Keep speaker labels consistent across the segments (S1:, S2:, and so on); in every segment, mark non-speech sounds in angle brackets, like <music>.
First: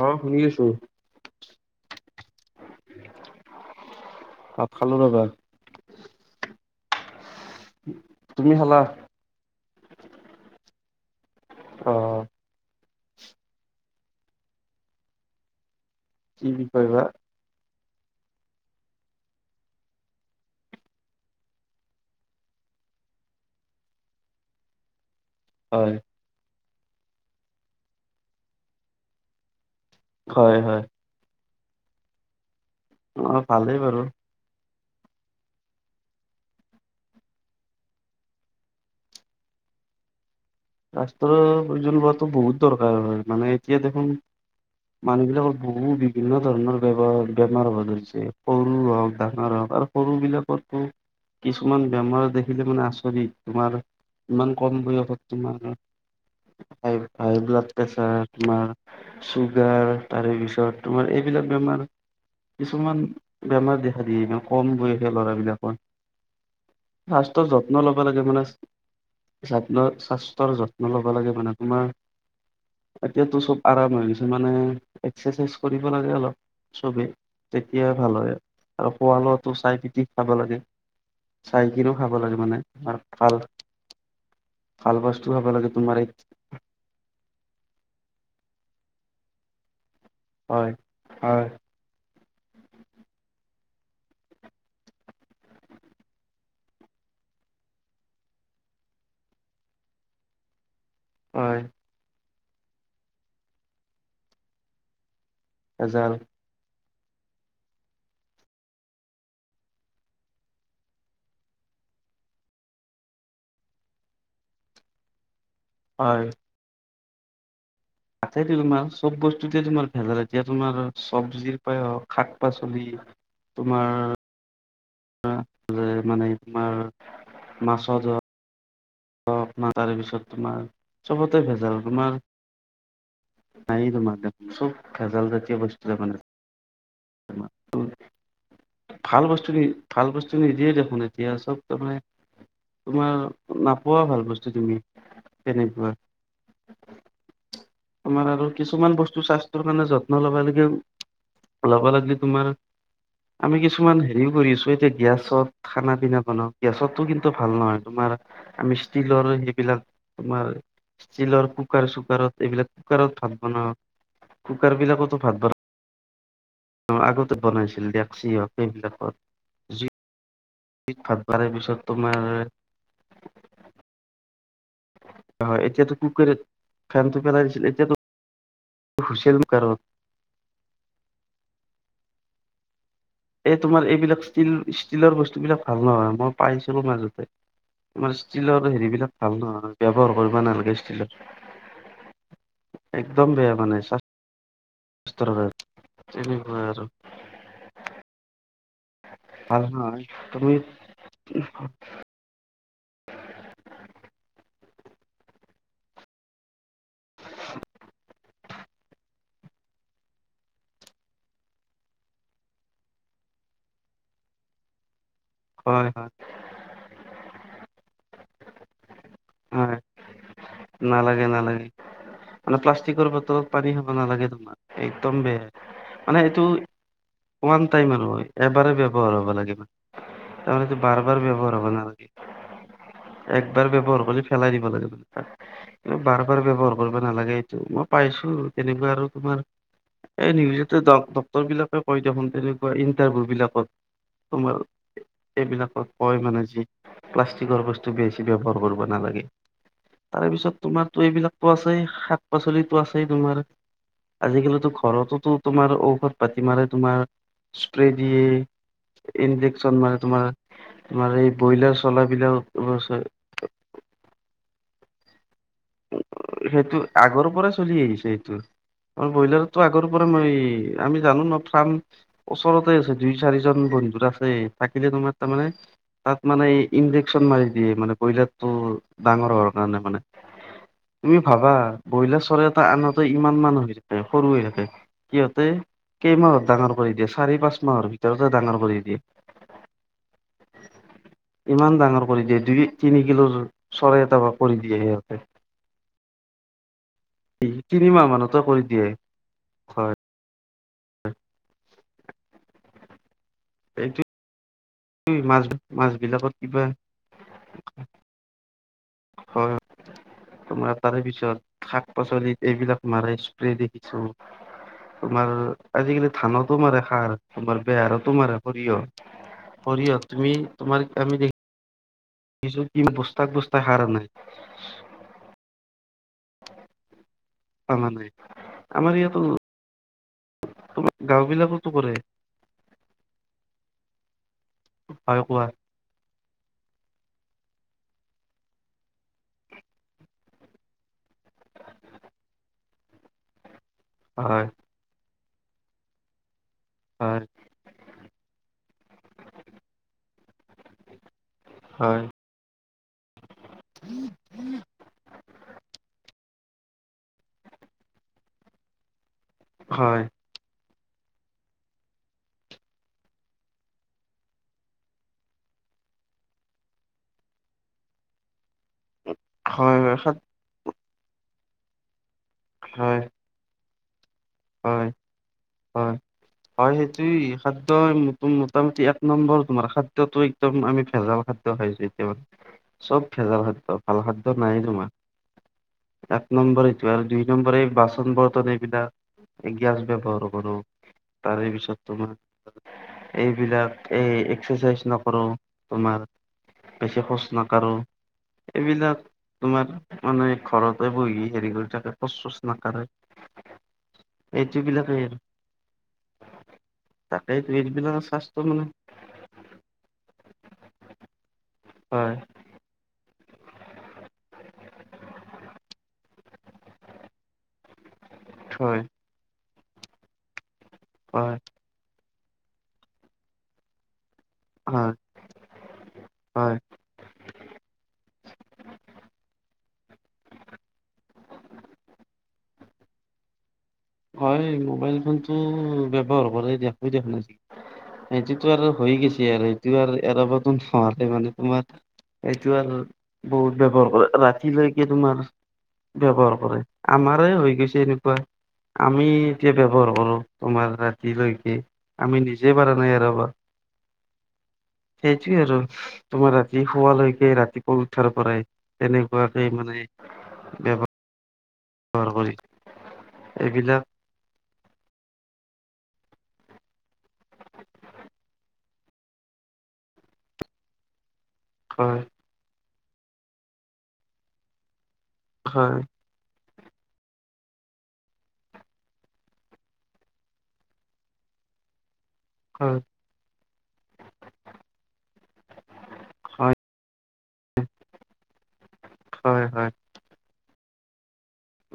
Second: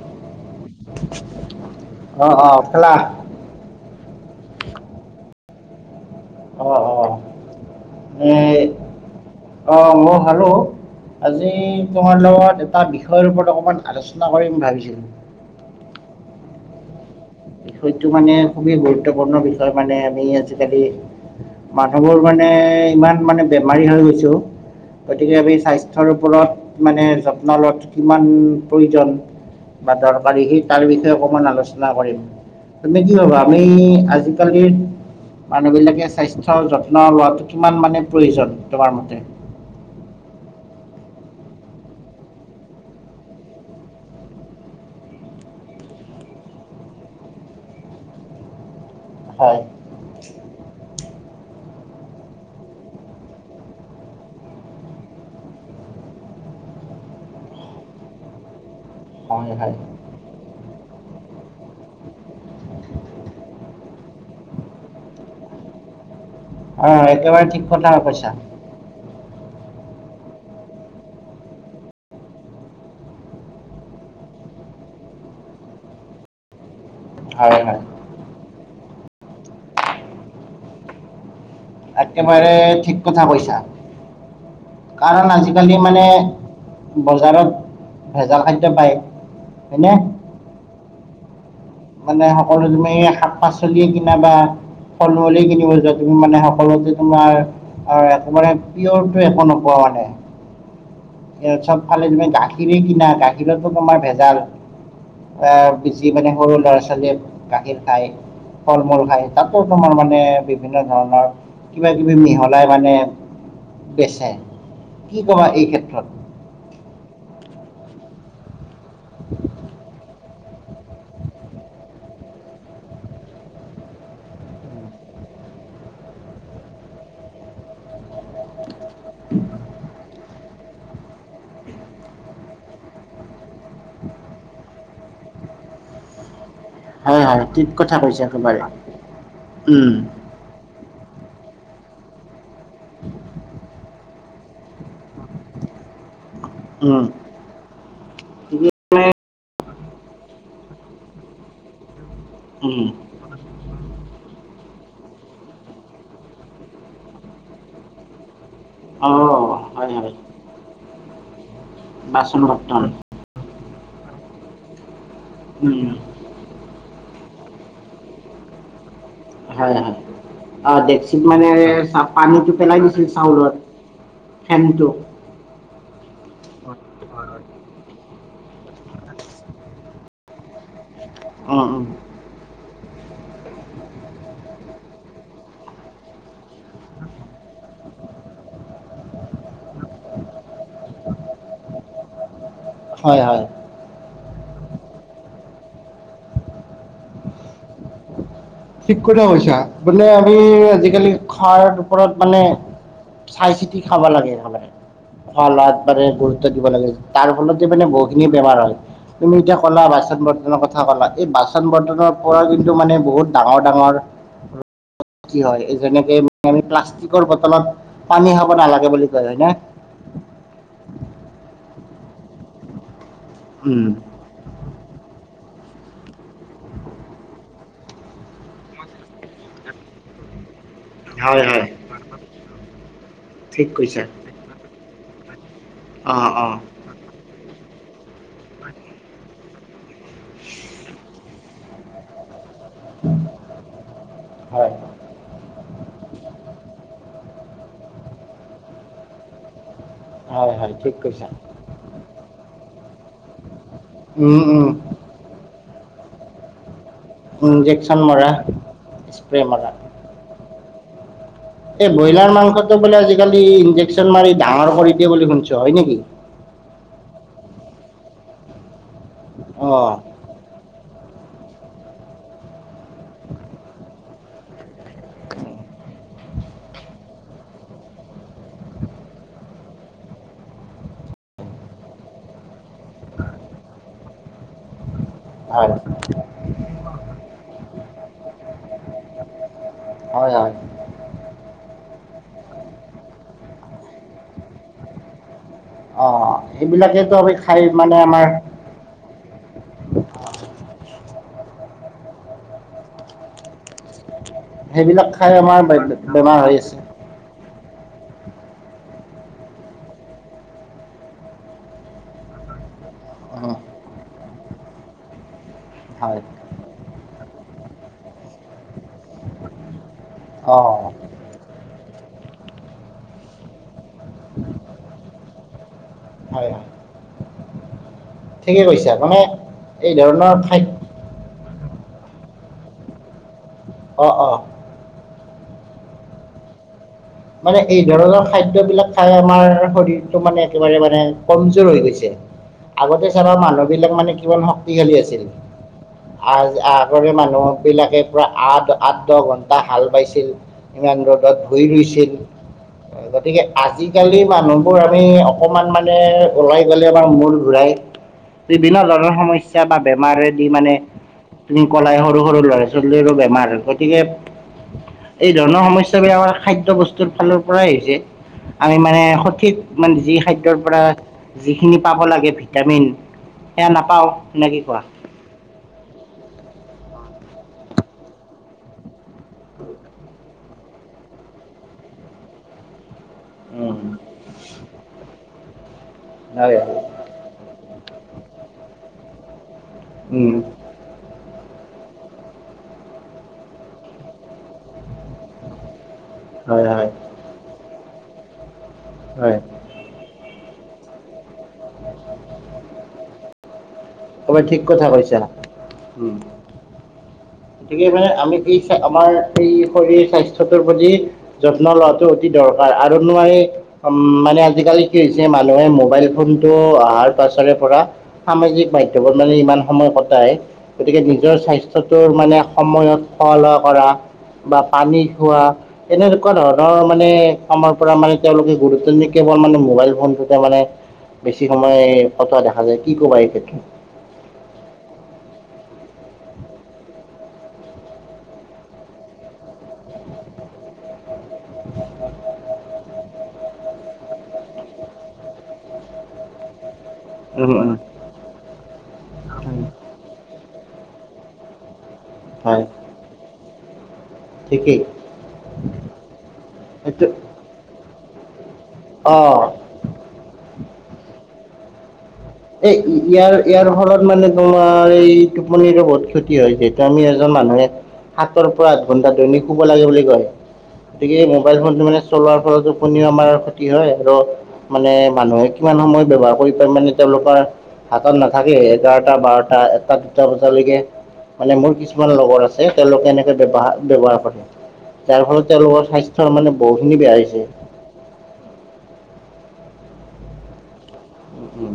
S1: অ শুনি আছো
S2: অ অ খালা
S1: ভাত খালো ৰবা
S2: অ অ
S1: তুমি
S2: এই
S1: খালা
S2: অ মই খালোঁ আজি
S1: অ
S2: তোমাৰ লগত এটা বিষয়ৰ ওপৰত অকমান আলোচনা কৰিম ভাবিছোঁ
S1: কি বিষয় বা
S2: হয়তো মানে খুবেই গুৰুত্বপূৰ্ণ বিষয় মানে আমি আজিকালি মানুহবোৰ মানে ইমান মানে বেমাৰী হৈ গৈছো গতিকে আমি
S1: হয়
S2: স্বাস্থ্যৰ ওপৰত মানে যত্ন লোৱাতো কিমান প্ৰয়োজন বা দৰকাৰী
S1: হয়
S2: সেই
S1: হয়
S2: তাৰ বিষয়ে অকমান আলোচনা কৰিম তুমি কি
S1: অ
S2: ভাবা আমি
S1: ভালেই বাৰু
S2: আজিকালিৰ মানুহ বিলাকে স্বাস্থ্যৰ যত্ন লোৱাটো কিমান মানে প্ৰয়োজন তোমাৰ মতে?
S1: স্বাস্থৰ প্ৰয়োজন লোৱাটো বহুত দৰকাৰ হয় মানে এতিয়া দেখোন মানুহ বিলাকৰ বহু বিভিন্ন ধৰণৰ বেব বেমাৰ হ'ব ধৰিছে সৰু হওক ডাঙৰ
S2: হয়
S1: হওক আৰু সৰু বিলাকৰটো কিছুমান বেমাৰ দেখিলে মানে আচৰিত তোমাৰ ইমান কম বয়সত তোমাৰ হাই হাই ব্লাড প্ৰেছাৰ, তোমাৰ
S2: হয়
S1: চুগাৰ তাৰে পিছত তোমাৰ এইবিলাক বেমাৰ কিছুমান বেমাৰ দেখা দিয়ে এনেও কম বয়সিয়াল ল'ৰাবিলাকৰ
S2: হয় একেবাৰে
S1: স্বাস্থৰ
S2: ঠিক
S1: যত্ন
S2: কথা
S1: ল'ব লাগে
S2: কৈছা
S1: মানে যত্নত স্বাস্থ্যৰ যত্ন ল'ব লাগে মানে তোমাৰ এতিয়াতো চব আৰাম হৈ গৈছে মানে এক্সাৰচাইজ কৰিব লাগে অলপ চবেই
S2: হয় হয়
S1: তেতিয়াই ভাল হয় আৰু খোৱা লোৱাটো চাই কি কি খাব লাগে চাইকিনও খাব লাগে
S2: একেবাৰে
S1: মানে
S2: ঠিক
S1: আৰ
S2: কথা
S1: ভাল
S2: কৈছা
S1: ভাল
S2: কাৰণ
S1: বস্তু খাব লাগে
S2: আজিকালি
S1: তোমাৰ
S2: মানে
S1: এই
S2: বজাৰত ভেজাল খাদ্য পায় হয়নে
S1: হয় হয়
S2: মানে সকলো তুমি শাক-পাচলিয়ে কিনা বা ফল-মুলে কিনিব যোৱা তুমি মানে সকলতে তোমাৰ হয় একেবাৰে পিয়ৰটো একো নোপোৱা মানে এ
S1: হয়
S2: চবফালে তুমি গাখীৰে কিনা গাখীৰতো তোমাৰ ভেজাল আহ
S1: ভেজাল
S2: কিছিমানে সৰু ল'ৰা-ছোৱালীয়ে গাখীৰ খাই ফল-মূল খায় তাতো তোমাৰ মানে বিভিন্ন ধৰণৰ কিবা কিবি মিহলাই মানে বেচে কি কবা এই ক্ষেত্ৰ
S1: হয় সেইটোৱে তোমাৰ চব বস্তুতে তোমাৰ ভেজাল এতিয়া তোমাৰ চব্জিৰ প্ৰায়হক শাক-পাচলি তোমাৰ তোমাৰ যে মানে তোমাৰ মাছৰ জ তাৰেপিছত তোমাৰ চবতে ভেজাল। তোমাৰ- নাইয়ে তোমাৰ চব ভেজাল জাতীয় বস্তুৱে মানে।
S2: হয় হয় ঠিক কথা কৈছে একেবাৰে
S1: তোমাৰ ভাল বস্তু দি,
S2: উম
S1: ভাল বস্তু- নিদিয়ে দেখোন। এতিয়া চব তাৰমানে তোমাৰ নাপ- ভাল বস্তু তুমি তেনেকুৱা।
S2: উম।
S1: তোমাৰ আৰু
S2: ঠিকে
S1: কিছুমান
S2: মানে
S1: বস্তু স্বাস্থ্যৰ কাৰণে যত্ন ল'বা লাগে। ল'ব লাগিলে তোমাৰ-
S2: উম।
S1: আমি কিছুমান হেৰিও কৰি আছো। এতিয়া গেছত- খানা পিনা বনাওঁ, গেছতো কিন্তু ভাল নহয়। তোমাৰ, আমি-
S2: অ
S1: ষ্টীলৰ হেৰিবিলাক
S2: হয় হয়
S1: তোমাৰ- ষ্টীলৰ কুকাৰ
S2: বাচন
S1: -চুকাৰত এইবিলাক
S2: বৰ্তন
S1: কুকাৰত ভাত বনাওঁ, কুকাৰ বিলাকতো ভাত বনাওঁ।
S2: উম।
S1: অঁ, আগতে বনাইছিল ডেক্সি হওঁক সেইবিলাকত।
S2: হয়, অঁ
S1: জুইত ভাত
S2: ডেক্সিত
S1: বাৰে
S2: মানে
S1: পিছত তোমাৰ
S2: পানীটো পেলাই দিছিল চাউলৰ- ফেনটো।
S1: হয়, এতিয়াতো কুকাৰত ফেনটো পেলাই দিছিল। এতিয়াটো হুচেইল কুকাৰ হ'ল।
S2: উম, উম।
S1: এই তোমাৰ এইবিলাক ষ্টীল ষ্টীলৰ বস্তু বিলাক ভাল নহয়, মই পাইছিলো মাজতে। তোমাৰ ষ্টিলৰ হেৰিবিলাক ভাল নহয়, ব্যৱহাৰ কৰিব নালাগে ষ্টীলৰ।
S2: হয়
S1: একদম
S2: হয়
S1: বেয়া মানে - স্বাস্থ্য হয় তেনেকুৱা আৰু।
S2: ঠিক কথা কৈছা,
S1: ভাল নহয়
S2: বোলে আমি
S1: তুমি
S2: আজিকালি খোৱাৰ ওপৰত- মানে চাই- চিতি খাব লাগে সদায়, খোৱা লোৱাত মানে গুৰুত্ব দিব লাগে। তাৰ ফলতে মানে বহুত- খিনি বেমাৰ হয়। তুমি এতিয়া ক'লা বাচন- বৰ্তনৰ কথা ক'লা, এই বাচন বৰ্তনৰ পৰা যদি- টো মানে বহুত ডাঙৰ হয় কি হয়? যেনেকে- আমি প্লাষ্টিকৰ বটলত পানী খাব নালাগে বুলি কয়, হয় নে?
S1: নালাগে, নালাগে। মানে প্লাষ্টিকৰ বটলত পানী
S2: উম
S1: খাব নালাগে তোমাৰ- একদম বেয়া। মানে এইটো- ওৱান টাইম আৰু এবাৰে ব্যৱহাৰ হ'ব লাগে। তাৰমানেটো বাৰ বাৰ
S2: হয়
S1: ব্যৱহাৰ
S2: হয়
S1: হ'ব নেলাগে, একবাৰ
S2: ঠিক কৈছা
S1: ব্যৱহাৰ- পেলাই দিব লাগে।
S2: অ
S1: বাৰ বাৰ
S2: অ
S1: বৱহাৰ কৰিব নালাগে, এইটো মই পাইছোঁ। উম, তেনেকুৱা আৰু তোমাৰ এই নিউজতো ডক্তৰ বিলাকে কয় দেখোন তেনে- ইণ্টাৰভিউ বিলাকত। তোমাৰ-
S2: হয়
S1: সেইবিলাকত কয় মানে যে প্লাষ্টিকৰ বস্তু বেছি ব্যৱহাৰ কৰিব নালাগে। তাৰে
S2: হয়
S1: পিছত
S2: হয় ঠিক
S1: তোমাৰতো
S2: কৈছা
S1: এইবিলাকটো আছেই, শাক-পাচলিটো আছেই তোমাৰ।
S2: উম উম
S1: আজিকালিতো ঘৰটোতো তোমাৰ ঔষধ পাতি মানে তোমাৰ- স্প্ৰে
S2: ইনজেকচন মৰা
S1: দিয়ে,
S2: স্প্ৰে মৰা
S1: ইনজেকচন মাৰে। তোমাৰ- তোমাৰ এই ব্ৰয়লাৰ
S2: এই
S1: চলা
S2: ব্ৰইলাৰ মাংসটো বোলে
S1: বিলাকক-
S2: আজিকালি ইনজেকশ্যন মাৰি ডাঙৰ কৰি দিয়ে বুলি শুনিছোঁ। হয় নেকি?
S1: অঁ, সেইটো আগৰ পৰা চলি আহিছে সেইটো। অঁ, ব্ৰয়লাৰকটো
S2: অ
S1: আগৰ পৰাই সেই - আমি জানো ন চাম ওচৰতে আছে দুই, চাৰিজন বন্ধু আছেই। থাকিলে তোমাৰ তাৰমানে তাত- মানে ইনডেকচন মাৰি দিয়ে মানে ব্ৰইলাৰটো ডাঙৰ হোৱাৰ কাৰণে মানে। তুমি ভাবা ব্ৰইলাৰ চৰাই এটা আনোতে ইমান মান হৈ থাকে সৰু হৈ থাকে। সিহঁতে
S2: হয়
S1: কেইমাহত ডাঙৰ কৰি দিয়ে চাৰি পাঁচ মাহৰ ভিতৰতে ডাঙৰ কৰি দিয়ে।
S2: হয় হয়।
S1: ইমান ডাঙৰ কৰি দিয়ে দুই তিনি কিলোৰ চৰাই এটা কৰি দিয়ে সিহঁতে।
S2: অ', সেই বিলাকে ত আমি খাই মানে
S1: তিনিমাহ
S2: আমাৰ
S1: মানতে কৰি দিয়ে। হয় <unintelligible> এইটো
S2: সেইবিলাক খাই
S1: মাছ
S2: আমাৰ
S1: মাছবিলাকত
S2: বেমাৰ হৈ
S1: কিবা
S2: আছে
S1: হয় তোমাৰ তাৰে পিছত শাক পাচলি এইবিলাক মাৰে স্প্ৰে
S2: উম
S1: দেখিছো তোমাৰ আজিকালি
S2: হয়
S1: ধানৰ তোমাৰ সাৰ তোমাৰ বেয়া আৰু তোমাৰ সৰিয়হ সৰিয়হত তুমি
S2: অ
S1: তোমাৰ আমি দেখ দেখিছো কি বস্তাই বস্তাৰ সাৰ আনে।
S2: হয়
S1: অনা নাই
S2: ঠিকে কৈছা
S1: আমাৰ
S2: মানে
S1: ইয়াতো
S2: এই ধৰণৰ খাদ্
S1: তোমাৰ গাঁও বিলাকতো কৰে।
S2: অঁ'-অ',
S1: হয় কোৱা।
S2: মানে এই ধৰণৰ খাদ্যবিলাক খাই আমাৰ শৰীৰটো মানে একেবাৰে মানে কমযোৰ হৈ গৈছে। আগতে চাবা মানুহ বিলাক মানে কিমান
S1: হয়
S2: শক্তিশালী আছিল আজ আ ৰে
S1: হয়
S2: মানুহ বিলাকে প্ৰায় আঠ আঠ দহ ঘন্টা হাল বাইছিল। ইমান ৰ'দত ভূই
S1: হয়
S2: ৰুইছিল। গতিকে আজিকালি মানুহবোৰ আমি অকমান মানে ওলাই গলে আমাৰ মূৰ ঘূৰাই বিভিন্ন ধৰণৰ সমস্যা বা
S1: হয়
S2: বেমাৰে দি মানে তুমি কলাই সৰু- সৰু ল'ৰা ছোৱালীৰো বেমাৰ হয় গতিকে এই ধৰণৰ সমস্যা বিলাকৰ খাদ্য বস্ ফালৰ পৰাই হৈছে আমি মানে সঠিক
S1: হয়
S2: মানে
S1: হয়
S2: যি
S1: সাত
S2: খাদ্ দ্যৰ পৰা যিখিনি পাব লাগে ভিটামিন সেয়া নাপাওঁ নে কি কোৱা?
S1: হয়-হয়। হয় সেইটোে খাদ্য মোটামুটি এক নম্বৰ তোমাৰ খাদ্যটোয়ে একদম আমি ভেজাল খাদ্য খাইছো এতিয়া চব ভেজাল খাদ্য
S2: উম,
S1: ভাল খাদ্য নাইয়েই তোমাৰ এক
S2: হয়
S1: নম্বৰ
S2: হয়
S1: এইটো আৰু দুই নম্বৰী এই বাচন বৰ্তন এই বিলা এই গেছ ব্যৱহাৰ
S2: উম,
S1: কৰো। তাৰেই পিছত তোমাৰ এইবিলাক এই এক্সাৰচাইজ নকৰো তোমাৰ।
S2: হয় হয়
S1: বেছি খোজ নাকাৰো এইবিলাক
S2: হয়।
S1: তোমাৰ মানুহে ঘৰতে বহি হেৰি কৰি থাকে খোজ চোজ নাকাৰে
S2: একেবাৰে ঠিক কথা কৈছা উম
S1: তাকেইটো
S2: গতিকে
S1: এইবিলাক
S2: মই আমি
S1: স্বাস্থ্য
S2: কি
S1: মানে
S2: চা আমাৰ এই শৰীৰ স্বাস্থ্যটোৰ প্ৰতি যত্ন লোৱাটো
S1: হয়
S2: অতি দৰকাৰ আৰু নোৱাৰি উম মানে আজিকালি কি হৈছে মানুহে মোবাইল ফোন ত আহাৰ পাছৰে পৰা সামাজিক
S1: হয়
S2: মাধ্যমত মানে ইমান সময় কটায়। গতিকে
S1: হয়
S2: নিজৰ স্বাস্থ্যটোৰ মানে সময়ত খোৱা-লোৱা কৰা বা
S1: হয়
S2: পানী খোৱা এনেকুৱা
S1: হয়
S2: ধৰণৰ মানে কামৰ পৰা মানে তেওঁলোকে গুৰুত্ব নিদে কেৱল মোবাইল ফোনটোতে মানে বেছি সময় কটোৱা দেখা যায়। কি কবা এই ক্ষেত্ৰত।
S1: হয় মোবাইল ফোনটো ব্যৱহাৰ কৰে দিয়া <unintelligible> সেইটোতো আৰু হৈয়ে গেছে আৰু এতিয়া আৰু এৰাবতো নোৱাৰে মানে। তোমাৰ এইটো আৰু বহুত ব্যৱহাৰ কৰে ৰাতিলৈকে তোমাৰ ব্যৱহাৰ কৰে। আমাৰে
S2: উম
S1: হৈ
S2: উম
S1: গেছে এনেকুৱা আমি এতিয়া ব্যৱহাৰ কৰো তোমাৰ ৰাতিলৈকে। আমি নিজে
S2: হয়
S1: পাৰা নাই এৰাবা
S2: ঠিকেই
S1: সেইটোয়ে আৰু তোমাৰ ৰাতি
S2: এইটো
S1: শুৱালৈকে ৰাতিপোৱা উঠাৰ পৰাই। তেনেকুৱাকে
S2: অ
S1: মানে ব্যৱহাৰ হয়
S2: এ ইয়াৰ ইয়াৰ ফলত মানে তোমাৰ এই টোপনিৰো বহুত ক্ষতি হয় যিহেতু আমি এজন মানুহে সাতৰ পৰা আঠ ঘণ্টা দৈনিক শুব লাগে বুলি কয়। গতিকে এই মোবাইল ফোনটো মানে
S1: হয়
S2: চলোৱাৰ পৰা টোপনিও আমাৰ ক্ষতি হয় আৰু মানে মানুহে কিমান
S1: হয়
S2: সময় ব্যৱহাৰ কৰি পায় মানে তেওঁলোকৰ হাতত নাথাকেই এঘাৰটা, বাৰটা, এটা, দুটা বজালৈকে মানে মোৰ কিছুমান লগৰ আছে
S1: হয়
S2: তেওঁলোকে এনেকে ব্যৱহাৰ ব্যৱহাৰ কৰে যাৰ ফলত তেওঁলোকৰ স্বাস্থ্যৰ মানে
S1: হয়
S2: বহুখিনি বেয়া হৈছে।
S1: হয় হয়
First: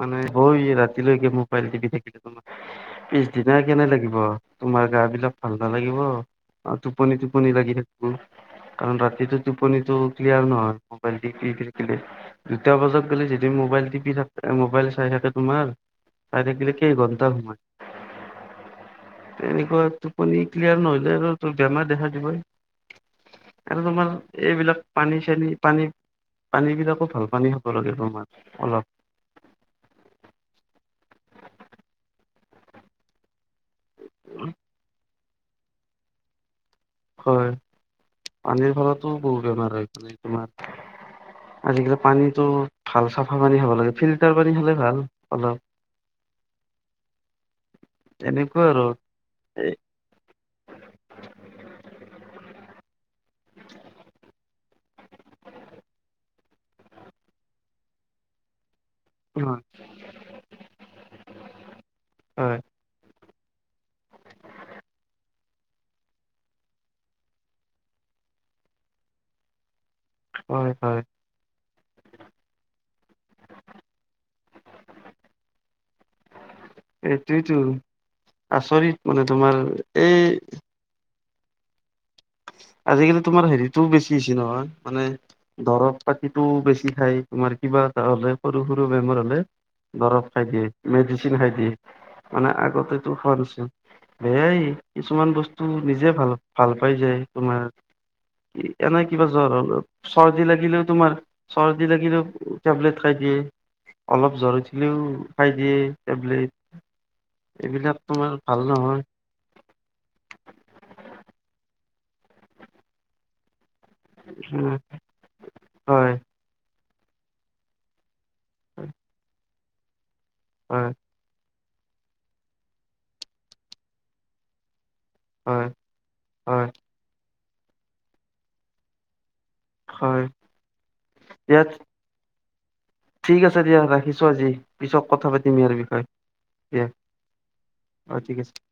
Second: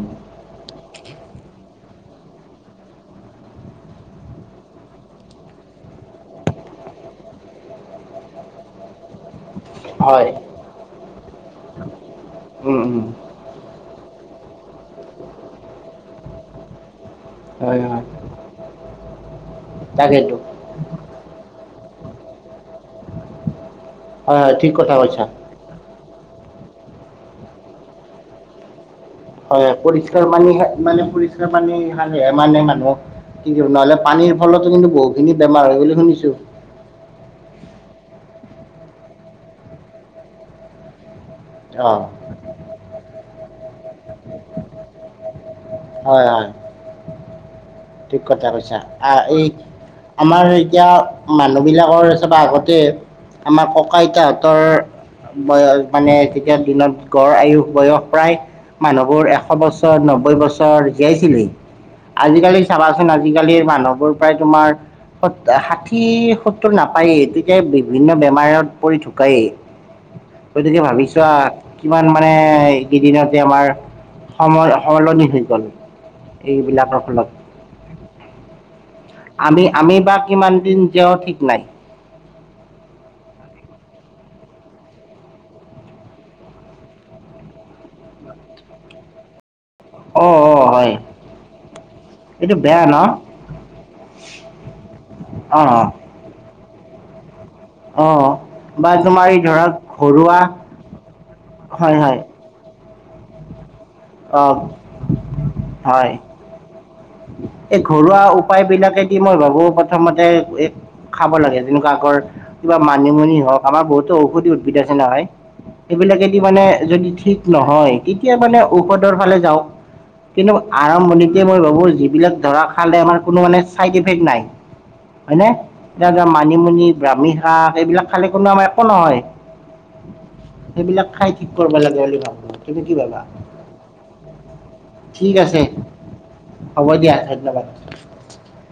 S1: মানে হয় ৰাতিলৈকে মোবাইল টিপি থাকিলে তোমাৰ পিছদিনা কেনে লাগিব তোমাৰ গা বিলাক ভাল নালাগিব। অ টোপনি টোপনি লাগি থাকিব কাৰণ ৰাতিটো টোপনিটো
S2: হয়
S1: ক্লিয়াৰ নহয় মোবাইল টিপি থাকিলে দুটা
S2: উম উম
S1: বজাত গ'লে যদি মোবাইল টিপি থাক এ মোবাইল চাই থাকে তোমাৰ চাই থাকিলে কেইঘন্টা সময়
S2: হয় হয়
S1: তেনেকৈ
S2: তাকেইতো
S1: টোপনি ক্লিয়াৰ নহলে আৰু তোৰ বেমাৰ দেখা দিবই। কাৰণ তোমাৰ
S2: হয় হয় ঠিক
S1: এইবিলাক
S2: কথা
S1: পানী
S2: কৈছা
S1: চানী পানী পানীবিলাকো ভাল পানী খাব লাগে তোমাৰ অলপ
S2: হয়, পৰিষ্কাৰ পানী হে মানে পৰিষ্কাৰ পানী খালেহে মানে মানুহৰ কিন্তু নহলে পানীৰ ফলতো কিন্তু বহুতখিনি বেমাৰ হয় বুলি শুনিছো।
S1: হয়, পানীৰ ফলতো বহুত বেমাৰ হয় মানে তোমাৰ
S2: অ
S1: আজিকালি পানীটো ভাল চাফা পানী খাব লাগে ফিল্টাৰ পানী খালে ভাল অলপ।
S2: হয় হয় ঠিক কথা
S1: এনেকুৱা
S2: কৈছা,
S1: আৰু
S2: আ এই
S1: এ
S2: আমাৰ এতিয়া মানুহবিলাকৰ চাবা আগতে আমাৰ ককা-আইতাহঁতৰ বয়স মানে তেতিয়া দিনত গড় আয়ুস বয়স প্ৰায় মানুহ বোৰ এশ
S1: হয়
S2: বছৰ, নব্বৈ বছৰ জীয়াইছিলেই আজিকালি
S1: হয়
S2: চাবাচোন আজিকালিৰ মানুহবোৰ প্ৰায় তোমাৰ সত ষাঠি সত্তৰ নাপায়েই তেতিয়া বিভিন্ন বেমাৰত পৰি ঢুকাইয়ে।
S1: হয়
S2: গতিকে
S1: হয়
S2: ভাবিছোৱা কিমান মানে এই কেইদিনতে আমাৰ সময় সলনি হৈ গ'ল এইবিলাকৰ ফলত।
S1: উম, আচৰিত মানে তোমাৰ এই
S2: টিনকেউ ঠিক নাই।
S1: আজিকালি তোমাৰ হেৰিটোও বেছি হৈছে নহয় মানে দৰৱ পাতিটো বেছি খাই তোমাৰ কিবা এটা হ'লে সৰু সৰু বেমাৰ হ'লে
S2: অঁ
S1: দৰপ খাই
S2: অঁ
S1: দিয়ে,
S2: হয়
S1: মেডিচিন খাই দিয়ে মানে
S2: এইটো বেয়া ন
S1: আগতেতো খোৱা নাছিলোঁ। সেই কিছুমান বস্তু
S2: অঁ
S1: নিজে ভাল ভাল পাই যায়, তোমাৰ
S2: অঁ
S1: এতিয়া
S2: বা
S1: নহয় কিবা
S2: তোমাৰ এই
S1: জ্বৰ
S2: ধৰা
S1: হ'লেও,
S2: ঘৰুৱা
S1: চৰ্দি লাগিলেও তোমাৰ, চৰ্দি
S2: হয় হয়
S1: লাগিলেও টেবলেট খাই দিয়ে, অলপ জ্বৰ
S2: অঁ
S1: উঠিলেও খাই দিয়ে টেবলেট।
S2: এ
S1: এইবিলাক
S2: ঘৰুৱা
S1: তোমাৰ ভাল
S2: উপায়
S1: নহয়
S2: বিলাকে দি মই ভাবোঁ প্ৰথমতে এই খাব লাগে। যেনেকুৱা আগৰ কিবা মানিমুনি হওক, আমাৰ বহুত তো ঔষধি উদ্ভিদ
S1: উম
S2: আছে নহয়।
S1: হয়
S2: সেইবিলাকেদি মানে যদি ঠিক নহয়, তেতিয়া মানে ঔষধৰ ফালে যাওঁক। কিন্তু
S1: হয়
S2: আৰম্ভণিত তে মই ভাবোঁ, যিবিলাক ধৰা খালে আমাৰ কোনো মানে ছাইড ইফেক্ট নাই হয় নে, এতিয়া ধৰা
S1: হয়
S2: মানিমুনি, ব্ৰাহ্মিশাক এইবিলাক খালে কোনো আমাৰ একো নহয়।
S1: হয়
S2: সেইবিলাক খাই ঠিক কৰবা লাগে বুলি ভাবোঁ। তুমি কি ভাবা?
S1: আচ্ছা দিয়া, ৰাখিছোঁ আজি পিছত কথা
S2: ঠিক
S1: পাতিম
S2: আছে
S1: ইয়াৰ বিষয় দিয়া।
S2: হ'ব দিয়া ধন্যবাদ।
S1: অহ ঠিক আছে।